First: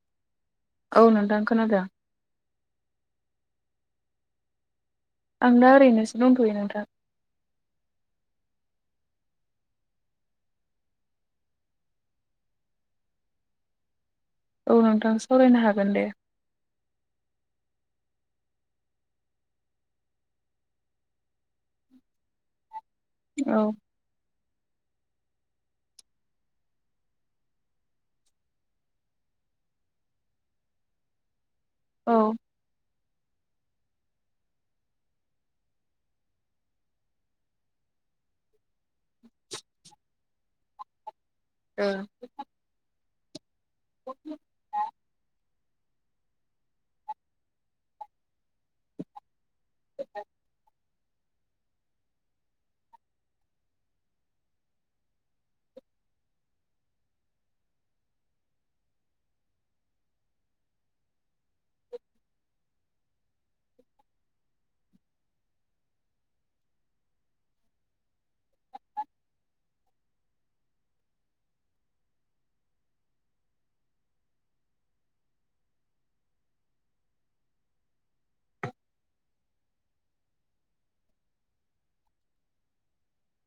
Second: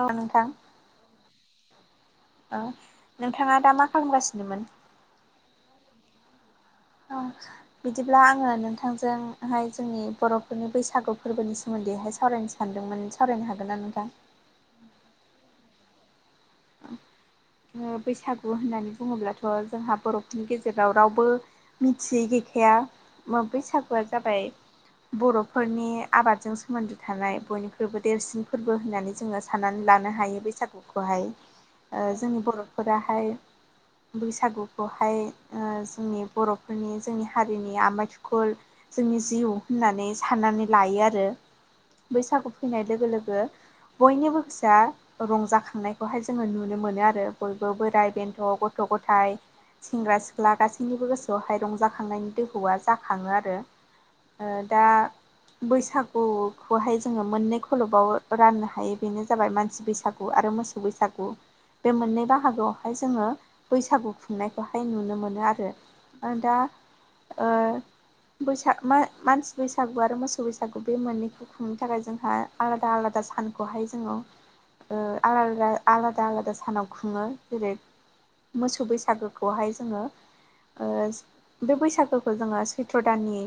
अ नोंथां औ नोंथां खोनादों ओ नोंथाङा दा मा खालामगासिनोमोन आं दा ओरैनोसो दथ'यो नोंथां अ बिदिब्ला आङो नोंथांजोंहाय जोंनि बर'फोरनि बैसागु फोरबोनि सोमोन्दैहाय सावरायनो [unintelligible] सानदोंमोन सावरायनो हागोनना नोंथां औ नोंथां सावरायनो हागोन दे ओ बैसागु होननानै बुङोब्लाथ' जोंहा बर'फोरनि गेजेराव रावबो मिथियै गैखाया मा औ बैसागुआ जाबाय बर'फोरनि आबादजों सोमोन्दो थानाय बयनिख्रुइबो देरसिन फोरबो होननानै जोङो सानानै लानो हायो बैसागुखौहाय ओ जोंनि बर'फोराहाय बैसागुखौहाय ओ जोंनि बर'फोरनि जोंनि हारिनि आमाइ थुखोल जोंनि जिउ होननानै साननानै लायो आरो बैसागु फैनाय लोगो लोगो बयनिबो गोसोआ रंजाखांनायखौहाय जोङो नुनो मोनो आरो बयबो बोराइ बेन्थ' गथ' गथाय सेंग्रा सिख्ला गासैनिबो गोसो दहाय रंजाखांनायनि दोहौआ जाखाङो आरो ओ दा बैसागुखौहाय जोङो मोननै खलबाव राननो हायो बेनो जाबाय मानसि बैसागु आरो मोसौ बैसागु [unintelligible] बे मोननै बाहागोआवहाय जोङो बैसागु खुंनायखौहाय नुनो मोनो आरो ओ दा ओ बैसाग मा मानसि बैसागु आरो मोसौ बैसागु बे मोननै खुंनो थाखाय जोंहा आलादा आलादा सानखौहाय जोङो ओ आलादा आलादा आलादा सानाव खुङो जेरै मोसौ बैसागुखौहाय जोङो ओ बे बैसागोखौ जोङो सैत्र' दाननि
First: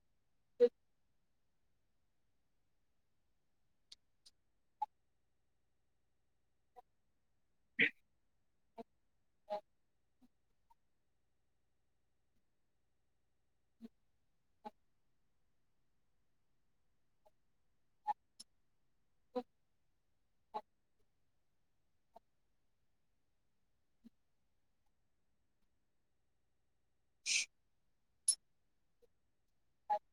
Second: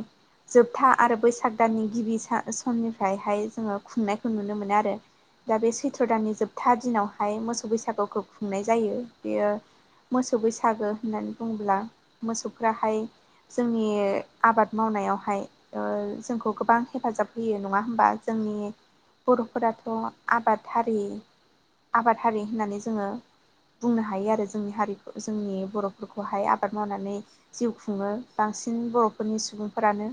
जोबथा आरो बैसाग दाननि गिबि सा साननिफ्रायहाय जोङो खुंनायखौ नुनो मोनो आरो दा बे सैथ्र दाननि जोबथा दिनाव हाय मोसौ बैसागुखौ खुंनाय जायो बेयो मोसौ बैसागु होननानै बुङोब्ला मोसौफ्राहाय जोंनि आबाद मावनायावहाय ओ जोंखौ गोबां हेफाजाब होयो नङा होमबा जोंनि बर'फोराथ' आबादहारि आबाद हारि होननानै जोङो बुंनो हायो आरो जोंनि हारिखौ जोंनि बर' फोरखौहाय आबाद मावनानै जिउ खुङो बांसिन बर'फोरनि सुबुंफोरानो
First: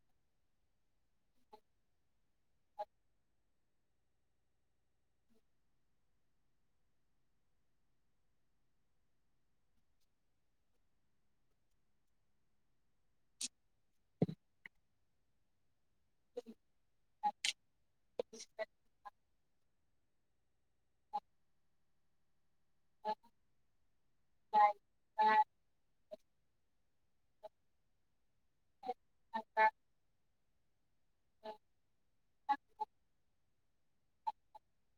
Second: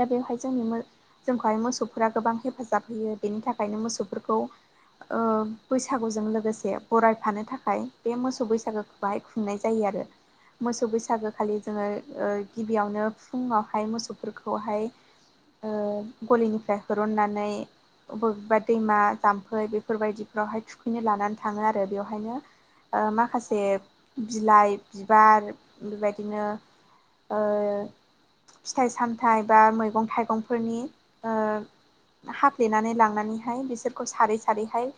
दा बेवहाय जोंनि मो जोंखौहाय मोसौफोरा गोबां हेफाजाब होयो बेनि थाखायनो मोसौफोरखौ ओ बैसागुजों लोगोसे बरायफानो थाखाय बे मोसौ बैसागुखौहाय खुंनाय जायो आरो मोसौ बैसागो खालि जोङो ओ गिबियावनो फुङावहाय मोसौफोरखौहाय ओ गलिनिफ्राय होरननानै बबेबा दैमा जाम्फै बेफोरबायदि [unintelligible] हाय थुखैनो लानानै थाङो आरो बेवहायनो ओ माखासे बिलाइ बिबार बेबायदिनो ओ फिथाइ सामथाइ बा मैगं थाइगंफोरनि ओ हाफ्लेनानै लांनानैहाय बिसोरखौ सारै सारैहाय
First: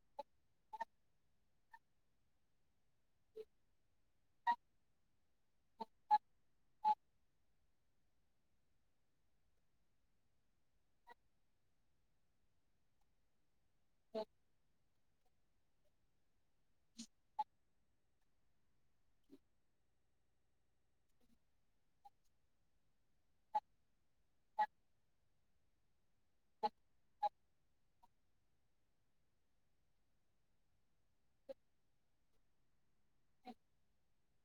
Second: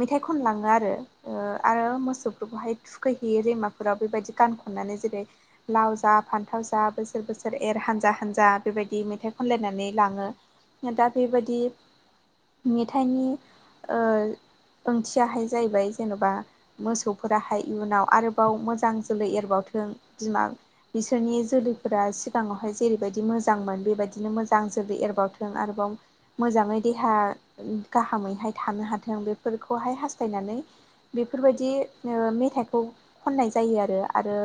मेथाइ खनलाङो आरो ओ आरो मोसौफोरखौहाय थुखैहैयो दैमाफोराव बेबायदि गान खननानै जेरै लाव जा फान्थाव जा बोसोर बोसोर एर हानजा हानजा बेबायदि मेथाइ खनलायनानै लाङो दा बेबायदि मेथाइनि ओ थियाहाय जाहैबाय जेन'बा मोसौफोराहाय इयुनाव आरोबाव मोजां जोलै एरबावथों बिमा बिसोरनि जोलैफोरा सिगाङावहाय जेरैबायदि मोजांमोन बेबायदिनो मोजां जोलै एरबावथों आरोबाव मोजाङै देहा गाहामैहाय थानो हाथों बेफोरखौहाय हास्थायनानै बेफोरबायदि मेथाइखौ खननाय जायो आरो। आरो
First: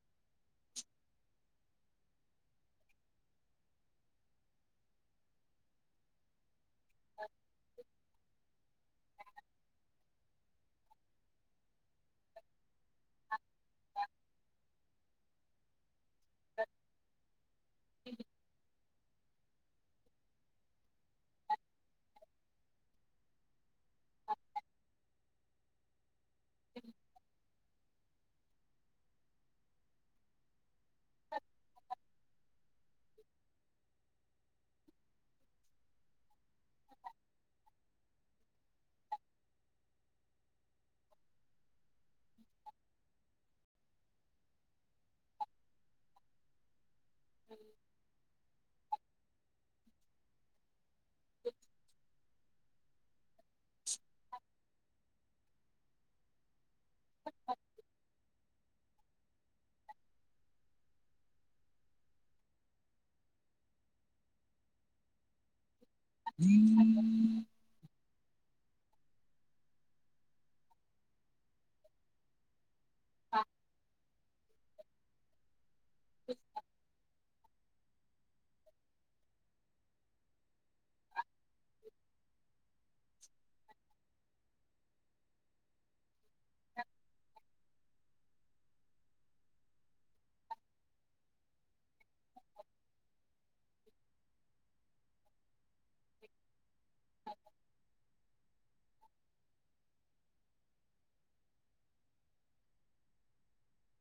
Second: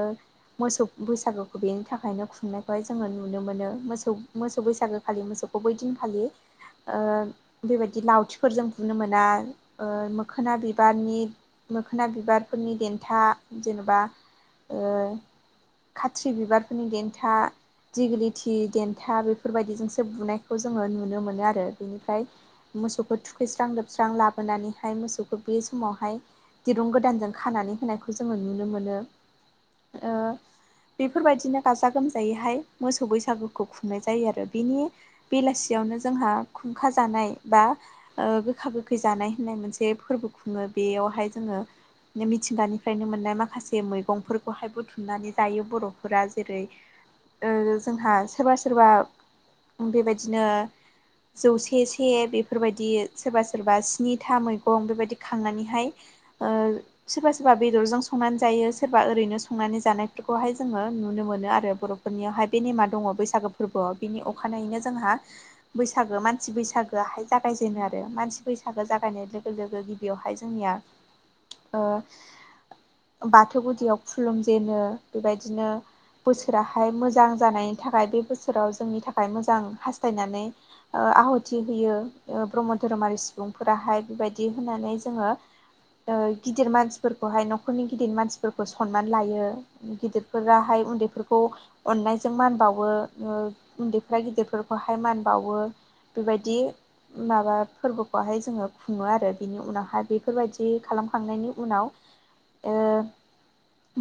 मोसौ बैसागुखौ बेनि थाखायनो खुंनायखौहाय जोङो नुनो मोनो। मोसौ मोसौ बैसागु खालि मोसौ बै दिनखालि ओ बेबायदि लावथिफोरजों बुनो मोना ओ मोखोना बिबारनि मोखोना बिबारफोरनि देन्था जेनेबा ओ खाथ्रि बिबारफोरनि देन्था दिगलिटि देन्था बे फोरबायदिजोंसो बुनायखौ जोङो नुनो मोनो आरो बेनिफ्राय मोसौखौ थुखैस्रां लोबस्रां लाब बोनानैहाय मोसौखौ बे समावहाय दिरुं गोदानजों खानानै होनायखौ जोङो नुनो मोनो। ओ बेफोरबायदिनो गाजा गोमजायैहाय मोसौ बैसागुखौ खुंनाय जायो आरो बिनि बेलासियावनो जोंहा खुंखा जानाय बा ओ गोखा गोखै जानाय होननाय मोनसे फोरबो खुङो बेयावहाय जोङो मिथिंगानिफ्रायनो मोननाय माखासे मैगंफोरखौहाय बुथुमनानै जायो बर'फोरा जेरै ओ जोंहा सोरबा सोरबा बेबायदिनो जौसे से बेफोरबायदि सोरबा सोरबा गिथा मैगं बेबायदि खांनानैहाय ओ सोरबा सोरबा बेदरजों संनानै जायो सोरबा ओरैनो संनानै जानायफोरखौहाय जोङो नुनो मोनो आरो बर' फोरनियावहाय बे नेमा दङ बैसागु फोरबोआव बिनि अखानायैनो जोंहा बैसागु मानसि बैसागुआहाय जागायजेनो आरो मानसि बै सागो जागायनाय लोगो लोगो गिबियावहाय जोंनिया ओ बाथौ गुदियाव खुलुमजेनो बेबायदिनो बोसोराहाय मोजां जानायनि थाखाय बे बोसोराव जोंनि थाखाय मोजां हास्थायनानै ओ आहुथि होयो ओ ब्रह्म धोरोमारि सुबुंफोराहाय बेबायदि होनानै जोङो ओ गिदिर मानसिफोरखौहाय न खरनि गिदिर मानसिफोरखौ सनमान लायो गिदिरफोराहाय उन्दैफोरखौ अननायजों मान बावो ओ उन्दैफ्रा गिदिरफोरखौहाय मान बावो बेबायदि माबा फोरबो नानै जोङो खुङो आरो बिनि उनावहाय बेफोरबायदि खालामखांनायनि उनाव ओ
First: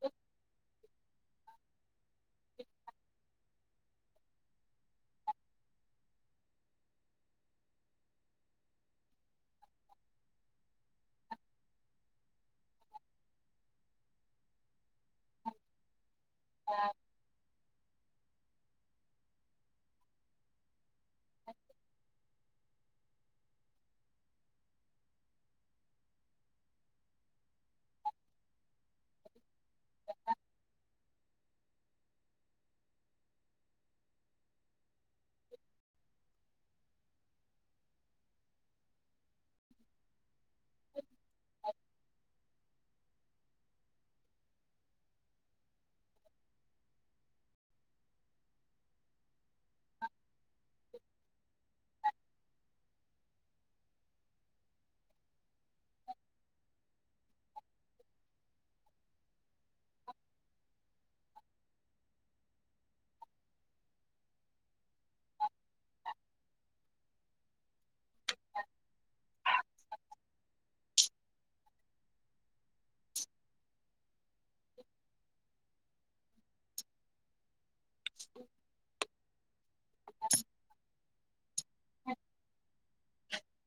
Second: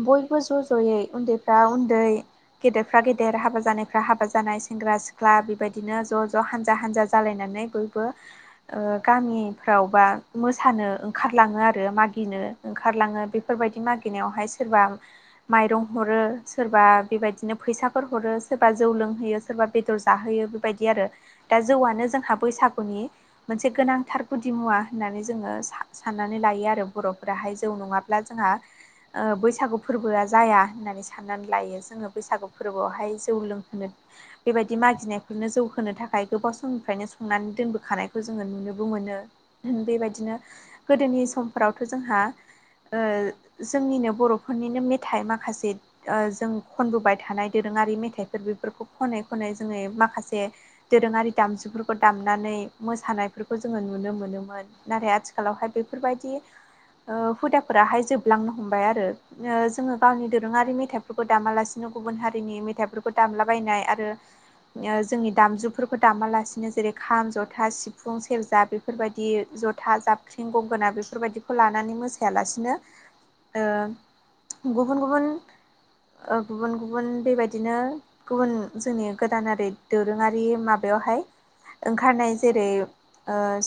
बयबो ज' ज'यै उन्दैफ्रा उन्दै गेदेरफ्रा गेदेर हाबा जानायफ्रा हाबा जानाय सेंग्रा सिख्ला बेबायदिनो ज' ज' हानजा हानजा जालायनानै बयबो ओ गामिफ्राव बा मोसानो ओंखारलाङो आरो मागिनो ओंखारलाङो बे फोरबायदि मागिनायावहाय सोरबा माइरं हरो सोरबा बेबायदिनो फैसाफोर हरो सोरबा जौ लोंहोयो सोरबा बेदर जाहोयो बेबायदि आरो दा जौआनो जोंहा बैसागुनि मोनसे गोनांथार गुदि मुवा होननानै जोङो सा-साननानै लायो आरो बर'फोराहाय जौ नङाब्ला जोंहा ओ बैसागु फोरबोआ जाया होननानै साननानै लायो जोङो बैसागु फोरबोआवहाय जौ लोंहोनो बेबायदि मागिनायफोरनो जौ होनोनो थाखाय गोबाव समनिफ्रायनो संनानै दोनबोखानाय खौ जोङो नुनोबो मोनो बेबायदिनो गोदोनि समफ्रावथ' जोंहा ओ जोंनिनो बर'फोरनिनो मेथाइ माखासे ओ जों खनबोबाय थानाय दोरोङारि मेथाइफोर बेफोरखौ खनै खनै जोङो माखासे दोरोङारि दामजुफोरखौ दामनानै मोसानायफोरखौ जोङो नुनो मोनोमोन नाथाय आथिखालावहाय बेफोरबायदि ओ हुदाफोराहाय जोबलांनो हमबाय आरो ओ जोङो गावनि दोरोङारि मेथाइफोरखौ दामालासिनो गुबुन हारिनि मेथाइफोरखौ दामलाबायनाय आरो यो जोंनि दामजुफोरखौ दामालासिनो जेरै खाम जथ था सिफुं सेरजा बेफोरबायदि जथा जाब गंगोना बेफोरबायदिखौ लानानै मोसायालासिनो ओ गुबुन गुबुन ओ गुबुन गुबुन बेबादि दिनो गुबुन जोंनि गोदानारि दोरोङारि माबायावहाय ओंखारनाय जेरै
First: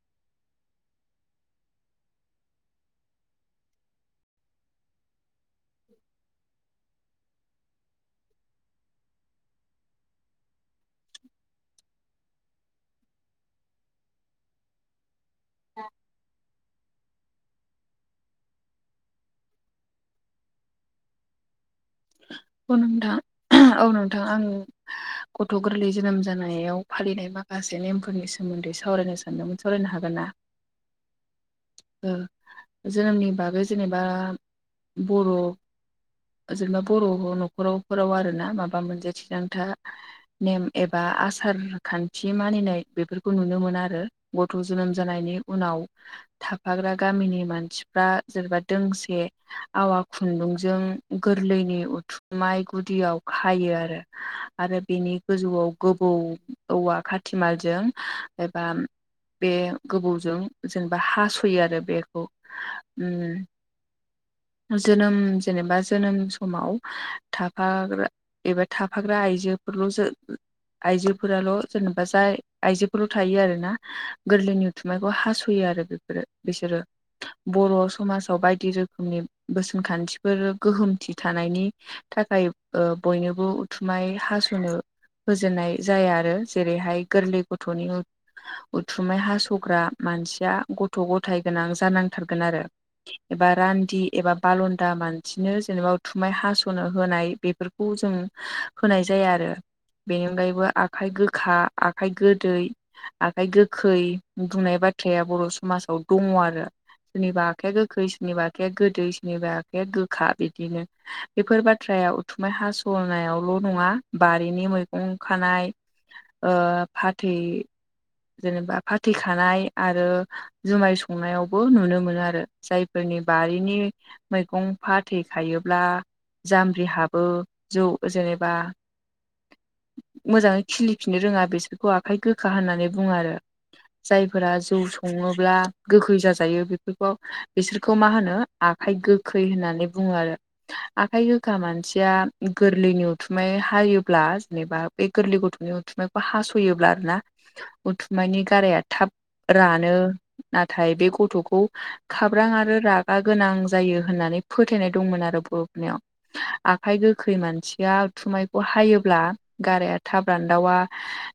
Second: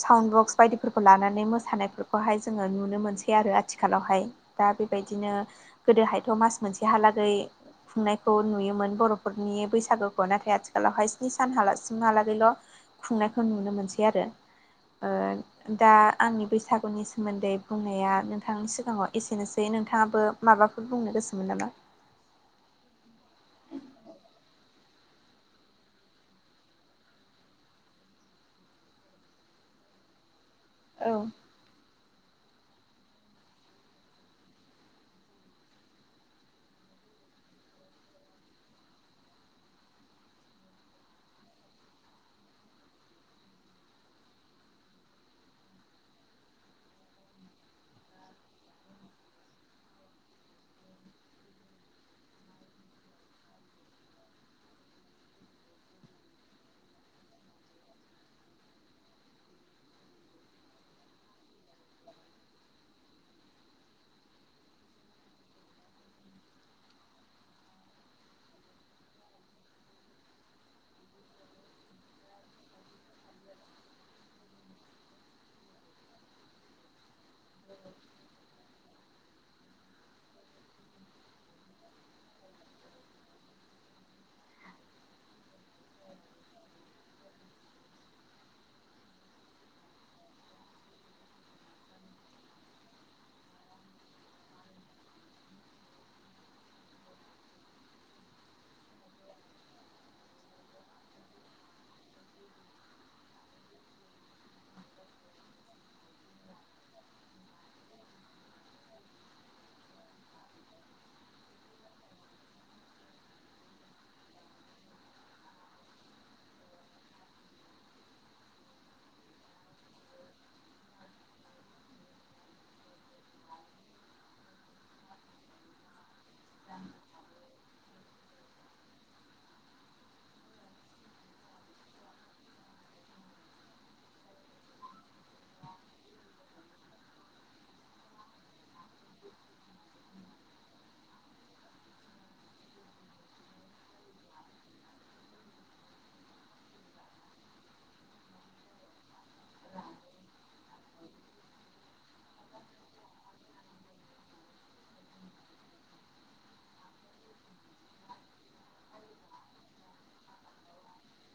साउन्ड बक्स बायदिफोरखौ लानानै मोसानायफोरखौहाय जोङो नुनो मोनसै आरो आथिखालावहाय दा बेबायदिनो गोदोहायथ' मास मोनसेहालागै खुंनायखौ नुयोमोन बर'फोरनि बैसागोखौ नाथाय आथिखालावहाय स्नि सानसिमहालागैल' खुंनायखौ नुनो मोनसै आरो दा आंनि बैसागुनि सोमोन्दै बुंनाया नोंथांनि सिगाङाव एसेनोसै नोंथाङाबो माबाफोर बुंनो गोसोमोन नामा औ नोंथां औ नोंथां आङो गथ' गोरलै जोनोम जानायाव फालिनाय माखासे नेमफोरनि सोमोन्दै सावरायनो सानदोंमोन सावरायनो हागोन ना? औ। जोनोमनि बागै जेनेबा बर' जेनेबा बर' न'खरावफोराव आरोना माबा मोनसे थिरांथा नेम एबा आसार खान्थि मानिनाय बेफोरखौ नुनो मोनो आरो गथ' जोनोम जानायनि उनाव थाफाग्रा गामिनि मानसिफ्रा जेनेबा दोंसे आवा खुन्दुंजों गोरलैनि थुमाइ गुदियाव हायो आरो। आरो बेनि गोजौआव गोबौ औवा खाथिमालजों एबा बे गोबौजों जेनेबा हास'यो आरो बेखौ जोनोम जेनेबा जोनोम समाव थाफाग्रा एबा थाफाग्रा आइजोफोरल' जो आइजोफोराल' जेनेबा जाय आइजोफोरल' थायो आरोना गोरलैनि थुमाइखौ हास'यो आरो बेफोरो बिसोरो बर' समाजाव बायदि रोखोमनि बोसोन खान्थिफोर गोहोमथि थानायनि थाखाय बयनोबो उथुमाय हास'नो होजेननाय जाया आरो जेरैहाय गोरलै गथ'नि उथुमाइ हास'ग्रा मानसिया गथ' गथाय गोनां जानांथारगोन आरो। एबा रान्दि एबा बालन्दा मानसिनो जेनेबा उथुमाय हासु नो होनाय बेफोरखौ जों होनाय जाया आरो बेनि अनगायैबो आखाइ गोखा आखाइ गोदै आखाय गोखै बुंनाय बाथ्राया बर' समाजाव दङ आरो सोरनिबा आखाइया गोखै सोरनिबा आखाइया गोदै सोरनिबा आखाइया गोखा बिदिनो बेफोर बाथ्राया उथुमाय हासहनायावल' नङा बारिनि मैगं खानाय फाथै जेनेबा फाथै खानाय आरो जुमाय संनायावबो नुनो मोनो आरो जायफोरनि बारिनि मैगं फाथैखायोब्ला जाम्ब्रिहाबो जौ जेनेबा मोजाङै खिलिफिननो रोङा बेसोरखौ आखाइ गोखा होननानै बुङो आरो। जायफोरा जौ सङोब्ला गोखै जाजायो बेफोरखौ बिसोरखौ मा होनो आखाइ गोखै होननानै बुङो आरो आखाइ गोखा मानसिया गोरलैनि उथुमाय हायोब्ला जेनेबा बे गोरलै गथ'नि उथुमायखौ हास'योब्ला आरोना उथुमायनि गाराया थाब रानो नाथाय बे गथ'खौ खाब्रां आरो रागा गोनां जायो होननानै फोथायनाय दंमोन आरो ब आखाइ गोखै मानसि उथुमायखौ हायोब्ला गाराया थाब रानदावा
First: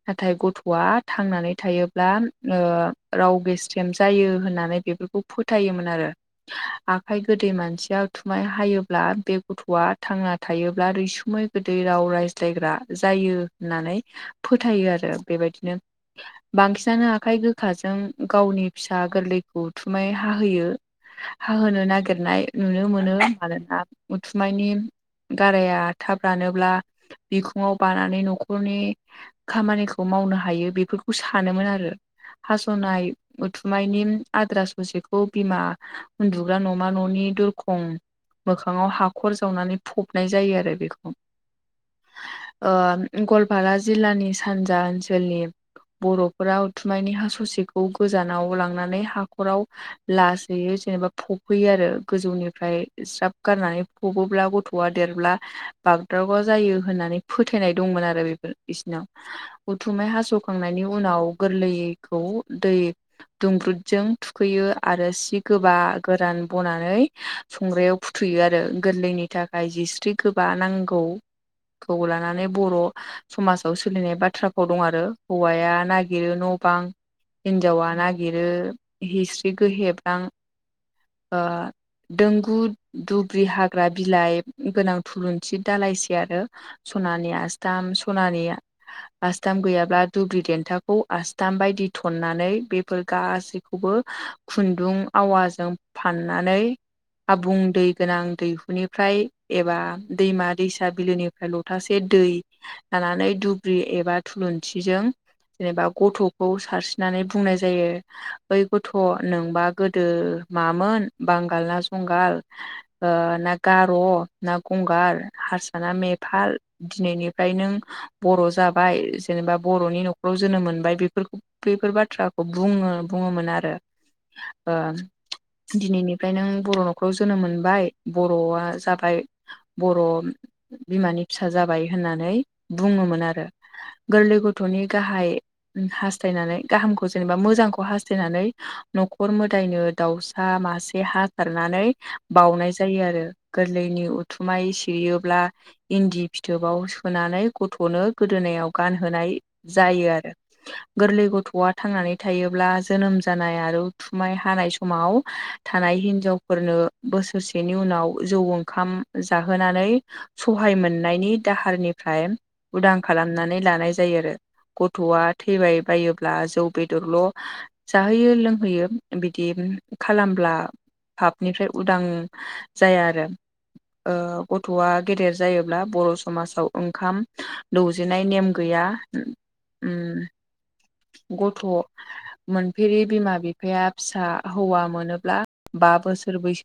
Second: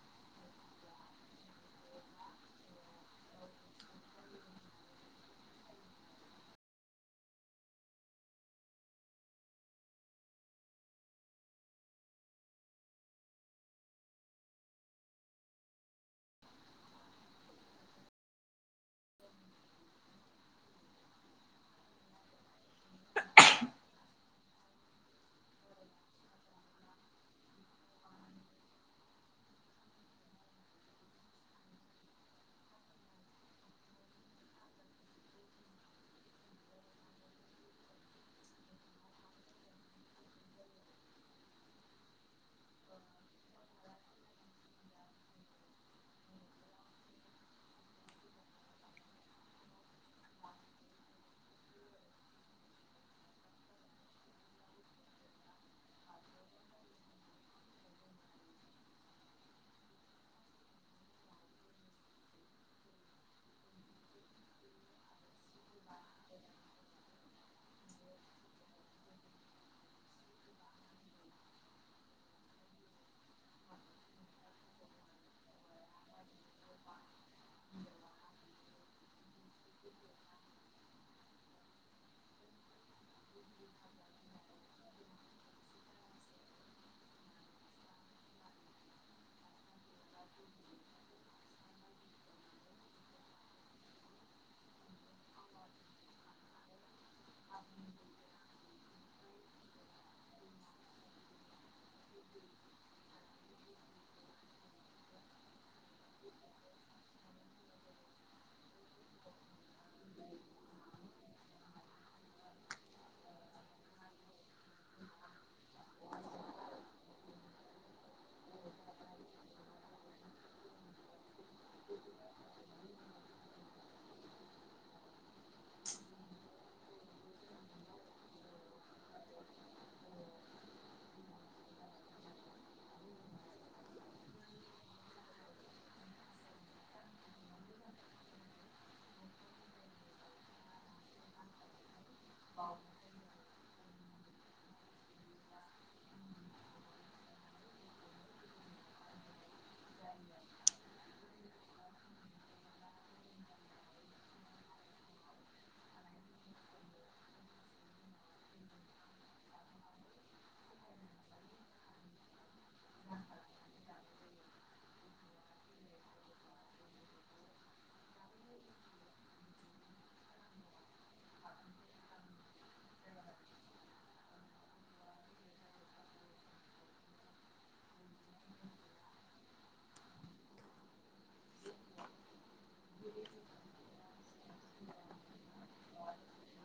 नाथाय गथ'आ थांनानै थायोब्ला राव बेस्टेम जायो होननानै बेफोरखौ फोथायोमोन आरो आखाइ गोदै मानसिया थुमाय हायोब्ला बे गथ'आ थांना थायोब्ला रैसुमै गोदै राव रायज्लायग्रा जायो होननानै फोथायो आरो बेबायदिनो बांसिनानो आखाइ गोखाजों गावनि फिसा गोरलैखौ उथुमाय हाहोयो। हाहोनो नागिरनाय नुनो मोनो मानोना उथुमायनि गाराया थाब रानोब्ला बिखुङाव बानानै न'खरनि खामानिखौ मावनो हायो बेफोरखौ सानोमोन आरो हास'नाय उथुमायनि आद्रा ससेखौ बिमा उन्दुग्रा न'मा न'नि दरखं बिफांआव हाखर जावनानै फबनाय जायो आरो बेखौ ओ गवालपारा जिल्लानि सानजा ओनसोलनि बर'फोरा उथुमायनि हा ससेखौ गोजानाव लांनानै हाखराव लासैैनो जेनेबा फबहैयो आरो गोजौनिफ्राय ज्राब गारनानै फबोब्ला गथ'आ देरब्ला बागदावग्रा जायो होननानै फोथायनाय दंमोन आरो बेफोर बिसोरनाव उथुमाय हास'खांनायनि उनाव गोरलैखौ दै दुंब्रुदजों थुखैयो आरो सि गोबा गोरान बनानै संग्रायाव फुथुयो आरो गोरलैनि थाखाय जिस्रि गोबा नांगौ खौ लानानै बर' समाजाव सोलिनाय बाथ्रा भाव दं आरो हौवाया नागिरो न' बां हिनजावा नागिरो हिस्ट्रिखौ हेबनां दों गु दुब्रि हाग्रा बिलाइ गोनां थुलुंसि दालायसे आरो सनानि आसथाम सनानि आसथाम गैयाब्ला दुब्रि देन्थाखौ आथाम बायदि थननानै बेफोर गासैखौ खौबो खुन्दुं आवाजों फाननानै आबुं दै गोनां दैहुनिफ्राय एबा दैमा दैसा बिलोनिफ्राय लथासे दै लानानै दुब्रि एबा थुलुंसिजों जेनेबा गथ'खौ सारस्रिनानै बुंनाय जायो ओइ गथ' नोंबा गोदो मामोन बांगाल ना जंगाल ओ ना गार' ना गंगार हारसा ना मेपाल दिनैनिफ्राय नों बर' जाबाय जेनेबा बर'नि न'खराव जोनोम मोनबाय बेफोरखौ बेफोर बाथ्राखौ बुङो बुङोमोन आरो ओ दिनैनिफ्राय नों बर' रावखौ जोनोम मोनबाय बर'आ जाबाय बर' बिमानि फिसा जाबाय होननानै बुङोमोन आरो गोरलै गथ'नि गाहाय हासथायनानै गाहामखौ जेनेबा मोजांखौ हास्थायनानै न'खर मोदायनो दाउ सा मासे हाथारनानै बाउनाय जायो आरो गोरलैनि उथुमाय सिरियोब्ला इन्दि फिथोबाव सोनानै गथ'नो गोदोनायाव गानहोनाय जायो आरो गोरलै गथ'आ थांनानै थायोब्ला जोनोम जानाय आरो उथुमाय हानाय समाव थानाय हिनजावफोरनो बोसोरसेनि उनाव जौ ओंखाम जाहोनानै सहाय मोननायनि दाहारनिफ्राय उदां खालामनानै लानाय जायो आरो गथ'आ थैबाय बायोब्ला जौ बेदरल' जाहोयो लोंहोयो बिदि खालामब्ला फाबनिफ्राय ओं जाया आरो गथ'आ गेदेर जायोब्ला बर' समाजाव ओंखाम दौजेनाय नेम गैया गथ' मोनफेरि बिमा बिफाया फिसा हौवा मोनोब्ला बा बोसोर बैसो